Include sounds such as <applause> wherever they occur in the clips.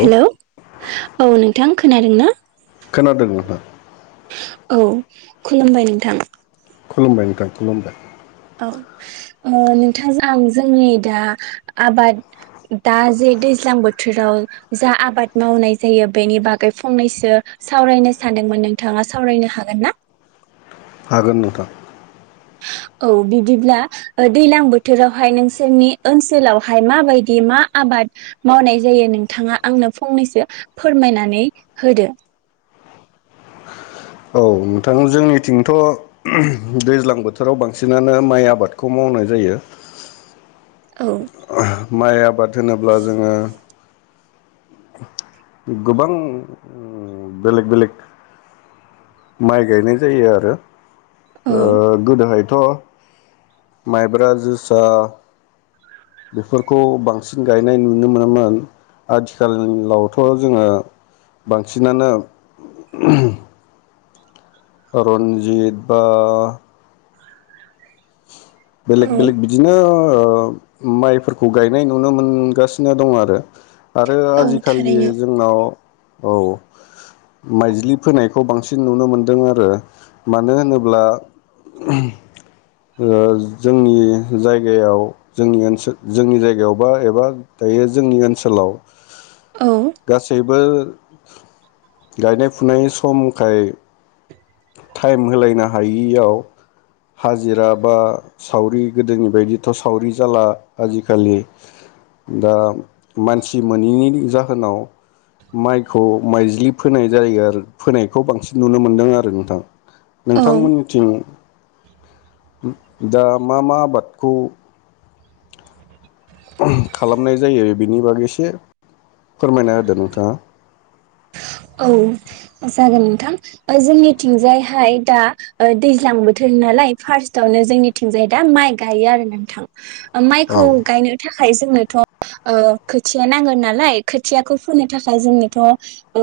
Hello औ नों बिथां खोनादों ना? खोनादों नोथां। औ खुलुमबाय नोंथां। खुलुमबाय नोंथां खुलुमबाय। औ ओ नोंथांजों आं जोंनि दा आबाद दा जे दैज्लां बोथोराव जा आबाद मावनाय जायो बेनि बागै फंनैसो सावरायनो सानदोंमोन नोंथाङा सावरायनो हागोन ना? हागोन नोंथां। औ बिदिब्ला दैलां बोथोरावहाय नोंसोरनि ओनसोलावहाय माबायदि मा आबाद मावनाय जायो नोंथाङा आंनो फंनैसो फोरमायनानै होदो। औ नोंथां जोंनिथिंथ' <unintelligible> दैज्लां बोथोराव बांसिनानो माइ आबादखौ मावनाय जायो। औ। ओह माइ आबाद होनोब्ला जोङो गोबां ओ बेलेक बेलेक। माइ गायनाय जायो आरो। औ ओ गोदोहाय थ' माइब्रा जोसा बेफोरखौ बांसिन गायनाय नुनो मोनोमोन आथिखालावथ' जोङो बांसिनानो <unintelligible> रन्जित बा औ बेलेग बेलेग बिदिनो ओ ओ माइफोरखौ गायनाय नुनो मोनगासिनो दङ आरो। आरो औ आजिखालि थारैनो जोंनाव औ माइज्लि फोनायखौ बांसिन नुनो मोन्दों आरो मानो होनोब्ला ओह्म। ओ जोंनि जायगायाव जोंनिओसोल जोंनि जायगायावबा एबा दायो जोंनि ओनसोलाव औ गासैबो गायनाय फुनाय समखाय टाइम होलायनो हायियाव हाजिरा बा सावरि गोदोनि बायदिथ' सावरि जाला आजिखालि दा मानसि मोनैनि जाहोनाव माइखौ माइज्लि फोनाय जायो आरो फोनायखौ बांसिन नुनो मोनदों आरो नोंथां। औ नोंथांमोननिथिं दा मा मा आबादखौ <unintelligible> ओह्म खालामनाय जायो? बिनि बागै एसे फोरमायना होदो नोंथाङा औ जागोन नोंथां जोंनिथिंजायहाय दा ओ दैज्लां बोथोर नालाय फार्स्टआवनो जोंनिथिंजाय दा माइ गायो आरो नोंथां। ओ नोंथाङा औ माइखौ गायनो थाख खाय जोंनोथ' ओ खोथिया नांगोन नालाय खोथियाखौ फोनो थाखाय जोंनोथ' औ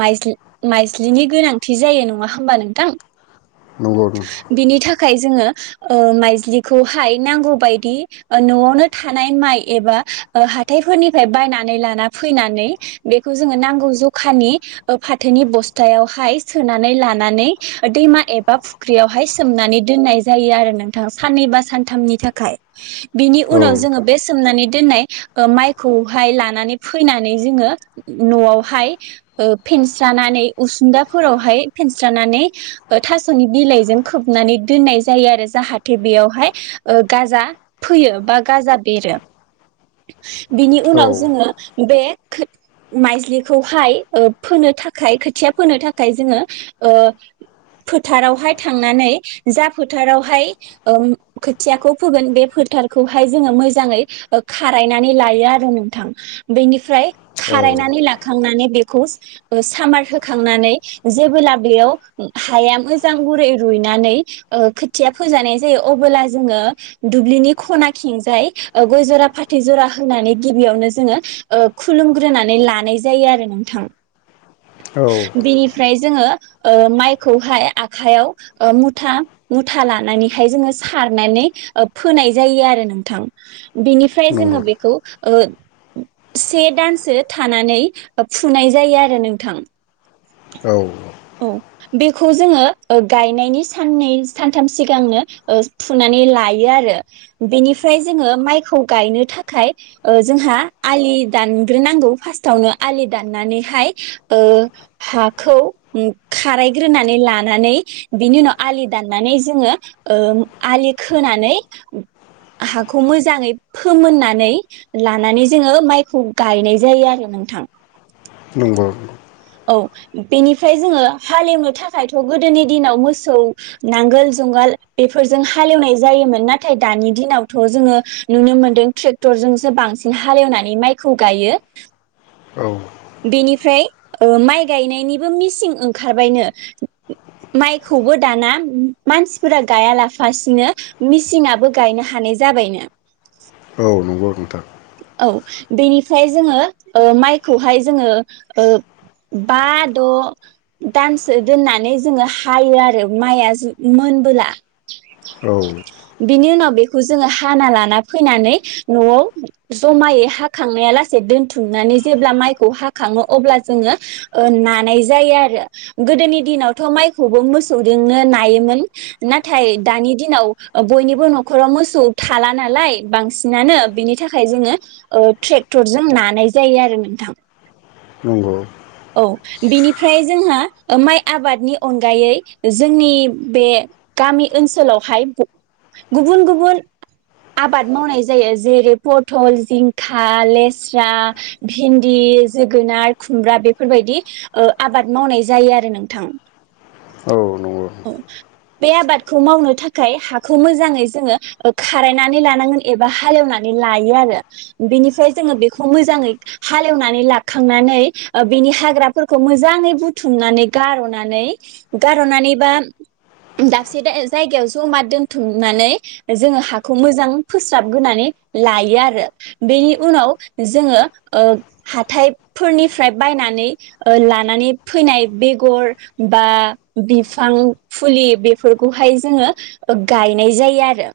माइज्लि माइज्लिनि गोनांथि जायो नङा होमबा नोंथां? नंगौ बिनि थाखाय जोङो ओ माइज्लिखौहाय नांगौ बायदि ओ न'आवनो थानाय माइ एबा ओ हाथायफोरनिफ्राय बायनानै लाना फैनानै बेखौ जोङो नांगौ ज' अखानि ओ फाथोनि बस्थायावहाय सोनानै लानानै दैमा एबा फुख्रियावहाय सोमनानै दोननाय जायो आरो नोंथां साननैबा सानथामनि थाखाय। बिनि औ उनाव जोङो बे सोमनानै दोननाय ओम माइखौहाय लानानै फैनानै जोङो न'आवहाय ओ फेनस्रानानै उसुंदाफोरावहाय फेनस्रानानै थास'नि बिलाइजों खोबनानै दोननाय जायो आरो जाहाथे बेयावहाय ओ गाजा फैयो बा गाजा बेरो। बिनि औ उनाव जोङो बे खोद-माइजलिखौ फाय ओ फोनो थाखाय खोथिया फोनो थाखाय जोङो ओ फोथारावहाय थांनानै जा फोथारावहाय ओम खोथियाखौ फोगोन बे फोथारखौहाय जोङो मोजाङै ओ खारायनानै लायो आरो नोंथां बेनिफ्राय औ खारायनानै लाखांन होखांनानै बेखौ ओ सामार होखांनानै जेबोब्ला बेयाव हाया मोजां गुरै रुइनानै ओ खोथिया फोजानाय जायो अबोला जोङो दुब्लिनि खना खेंजाय ओ गय जरा फाथै जरा होनानै गिबियावनो जोङो ओ खुलुमग्रोनानै लानाय जायो। जायो आरो नोंथां। ओ बेनिफ्राय जोङो ओ माइखौहाय आखयाव ओ मुथा मुथा लानानैहाय जोङो सारनानै ओ फोनाय जायो आरो नोंथां। बेनिफ्राय जोङो नंगौ बेखौ अ से दानसो थानानै फुनाय जायो आरो नोंथां। औ। औ बेखौ जोङो अ गायनायनि साननै सानथाम सिगांनो अ फुनानै लायो आरो बेनिफ्राय जोङो माइखौ गायनो थाखाय अ जोंहा आलि दानग्रोनांगौ फार्स्टआवनो आलि दाननानैहाय ओ हाखौ खारायग्रोनानै लानानै बिनि उनाव आलि दाननानै जोङो ओ आलि खोनानै हाखौ मोजाङै फोमोननानै लानानै जोङो माइखौ गायनाय जायो आरो नोंथां। नंगौ। औ बेनिफ्राय जोङो हालेवनो थाखायथ' गोदोनि दिनाव मोसौ नांगोल जुंगाल बेफोरजों हालेवनाय जायोमोन नाथाय दानि दिनावथ' जोङो नुनो मोनदों ट्रेक्टरजोंसो बांसिन हालेवनानै माइखौ गायो। औ। बेनिफ्राय ओ माइ गायनायनिबो मिसिं ओंखारबायनो माइखौबो दाना मानसिफोरा गायालाफासिनो मिसिंआबो गायनो हानाय जाबायनो। औ नंगौ नोंथां। औ बेनिफ्राय जोङो अ माइखौहाय जोङो ओ बा द'दानसो दोननानै जोङो हायो आरो माइआ जो मोनबोला औ बिनि उनाव बेखौ जोङो हाना लाना फैनानै न'आव जमायै हाखांनाया लासे दोनथुमनानै जेब्ला माइखौ हाखाङो अब्ला जोङो अ नानाय जायो आरो गोदोनि दिनावथ' माइखौबो मोसौजोंनो नायोमोन नाथाय दानि दिनाव बयनिबो न'खराव मोसौ थाला नालाय बांसिनानो बिनि थाखाय जोङो अ ट्रेक्टरजों नानाय जायो आरो नोंथां । नंगौ औ बेनिफ्राय जोंहा माइ आबादनि अनगायै जोंनि बे गामि ओनसोलावहाय गु-गुबुन गुबुन आबाद मावनाय जायो जेरै पथल जिंखा लेस्रा भिन्दि जोगोनाद खुमब्रा बेफोरबायदि अओ आबाद मावनाय जायो आरो नोंथां औ नंगौ औ बे आबादखौ मावनो थाखाय हाखौ मोजाङै जोङो खारायनानै लानांगोन एबा हालेवनानै लायो आरो बेनिफ्राय जोङो बेखौ मोजाङै हालेवनानै लाखांनानै अ बेनि हाग्राफोरखौ मोजाङै बुथुमनानै गार'नानै- गार'नानै बा दाबसे दा जायगायाव जमा दोनथुमनानै जोङो हाखौ मोजां फोस्राबग्रोनानै लायो आरो बेनि उनाव जोङो ओ हाथायफोरनि फ्राय बायनानै ओ लानानै फैनाय बेगर बा बिफां फुलि बेफोरखौहाय जोङो गायनाय जायो आरो।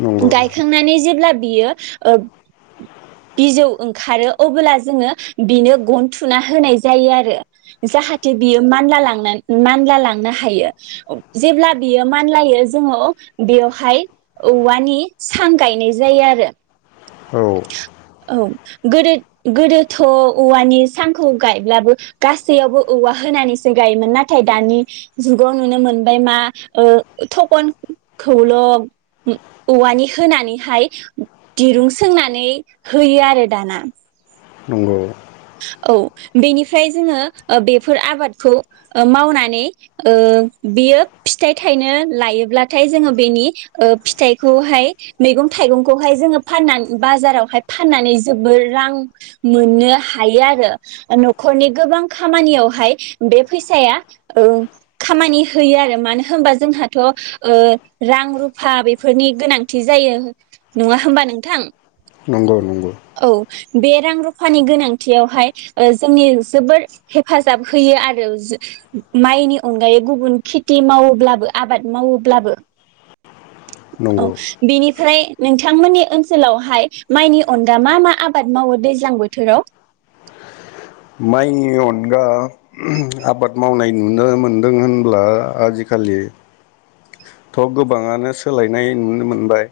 नंगौ गायखांनानै जेब्ला बियो औ बिजौ ओंखारो अब्ला जोङो बिनो गन थुना होनाय जायो आरो जाहाथे बियो मानला लां- मानला लांनो हायो जेब्ला बियो मानलायो जोङो बेवहाय औवानि सां गायनाय जायो आरो। औ। औ गोदो-गोदोथ' औवानि सांखौ गायब्लाबो गासैयावबो औवा होनानैसो गायोमोन नाथाय दानि जुगाव नुनो मोनबाय मा अ थखनखौल' औ-औवानि होनानैहाय दिरुं सोंनानै होयो आरो दाना। नंगौ। औ बेनिफ्राय जोङो अ बेफोर आबादखौ मावनानै ओ बेयो फिथाइ थाइनो लायोब्लाथाय जोङो बेनि अ फिथाइखौहाय मैगं थाइगंखौहाय जोङो फानना बाजारावहाय फाननानै जोबोर रां मोनो। हायो आरो न'खरनि गोबां खामानियावहाय बे फैसाया ओ खामानि होयो आरो मानो होनबा जोंहाथ'ओ रां रुफा बेफोरनि गोनांथि जायो नङा होमबा नोंथां? नंगौ नंगौ। औ बे रां रुफानि गोनां थियावहाय ओ जोंनि जोबोर हेफाजाब होयो आरो जो माइनि अनगायै गुबुन खेति मावोब्लाबो आबाद मावोब्लाबो औ नंगौ बिनि फ्राय नोंथांमोननि ओनसोलावहाय माइनि अनगा मा मा आबाद मावो दैज्लां बोथोराव? माइनि अनगा आबाद मावनाय नुनो मोनदों होनब्ला आजिखालि थ' गोबाङानो सोलायनाय नुनो मोनबाय।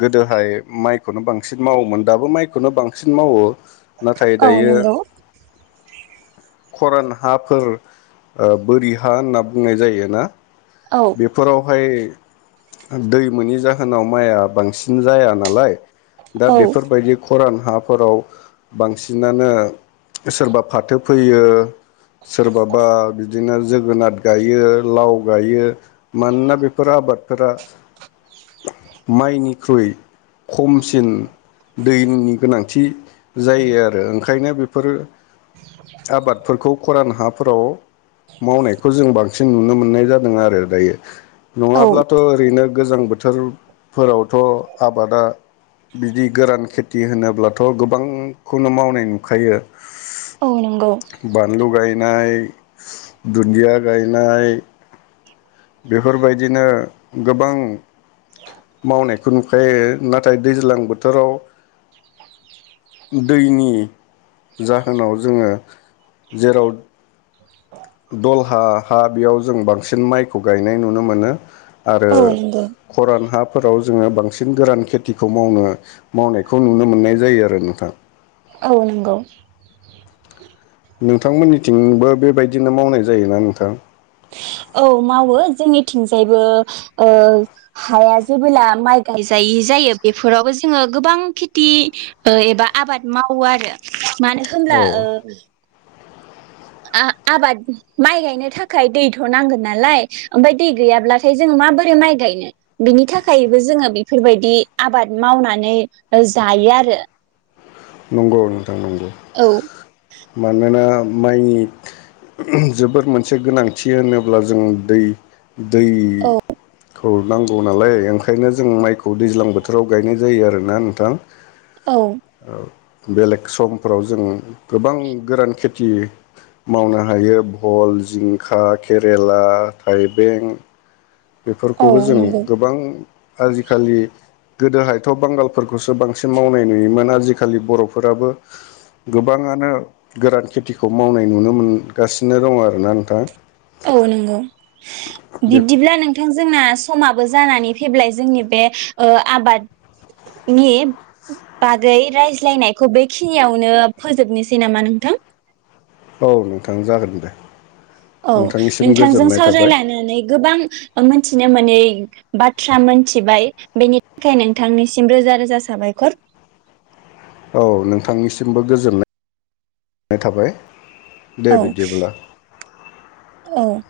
गोदोहाय माइ खौनो बांसिन मावोमोन दाबो माइखौनो बांसिन मावो। नाथाय औ दायो नंगौ खरान हाफोर अ बोरि हा होनना बुंनाय जायोना? औ बेफोराव बेहाय दै मोनि जाहोनाव माइआ बांसिन जाया नालाय दा औ बेफोरबायदि खरान हाफोराव बांसिनानो सोरबा फाथो फैयो सोरबाबा बिदिनो जोगोनार गायो, लाव गायो मानोना बेफोर आबादफोरा माइनिख्रुइ खमसिन दैनि गोनांथि जायो आरो ओंख ओंखायनो बेफोर आबादफोरखौ खरान हाफोराव मावनायखौ जों बांसिन सिन नुनो मोननाय जादों आरो। दायो। औ नङाब्लाथ' ओरैनो गोजां बोथोर फोरावथ' आबादा बिदि गोरान खेथि होनोब्लाथ' गोबांखौनो मावनाय नुखायो। औ नंगौ बानलु गायनाय, दुन्दिया गायनाय बेफोरबायदिनो गोबां मावनायखौ नुखायो। नाथाय दैज्लां बोथोराव दैनि जाहोनाव जोङो जेराव <inaudible> दलहा हा बेयाव जों बांसिन माइखौ गायनाय नुनो मोनो। आरो औ नंगौ खरान हा फोराव जोङो बांसिन गोरान खेथिखौ मावनो मावनायखौ नुनो मोननाय जायो आरो नोंथां। औ नंगौ। नोंथांमोननिथिंबो बेबायदिनो मावनाय जायोना नोंथां? औ मावो जोंनिथिंजायबो ओ हाया जेबोला माइ गायजायि जायो बेफोरावबो जोङो गोबां खेथि ओ एबा आबाद मावो आरो। मानो औ होमब्ला ओ ओ आबाद माइ गायनो थाखाय दैथ' नांगोन नालाय ओमफाय दै गैयाब्लाथाय जोङो माबोरै माइ गायनो बिनि थाखायबो जोङो बेफोरबायदि आबाद मावनानै जायो आरो। नंगौ नों थां नंगौ औ मानोना माइनि जोबोर मोनसे गोनांथि होनोब्ला जों दै दै औ खौ औ नांगौ नालाय ओंखायनो जों माइखौ दैज्लां बोथोराव गायनाय जायो आरोना नोंथां। औ औ बेलेग समफोराव जों गोबां गोरान खेथि मावनो हायो भल, जिंखा, केरेला, थाइबें औ बेफोरखौबो जों नंगौ गोबां आजिखालि गोदोहायथ' बांगालफोरखौसो बांसिन मावनाय नुयोमोन आजिखालि बर'फोराबो गोबाङानो गोरान खेथिखौ मावनाय नुनो मोनगासिनो दङ आरोना नोंथां। औ नंगौ बे औ बिब्दिब्ला नों थां जोंना समाबो जानानै फैबाय जोंनि बे आबादनि बागै रायज्लायनायखौ बेखिनियावनो फोजोबनोसै नामा नोंथां? औ नोंथां जागोन दे। औ नोंथांनिसिम नोंथांजों गोजोननाय थाबाय सावरायलायनानै गोबां मिथिनो मोनै बाथ्रा मोनथिबाय बेनि थाखाय नोंथांनिसिम रोजा रोजा साबायखर। औ नोंथांनिसिमबो गोजोननाय थाबाय। दे औ, बिदिब्ला औ।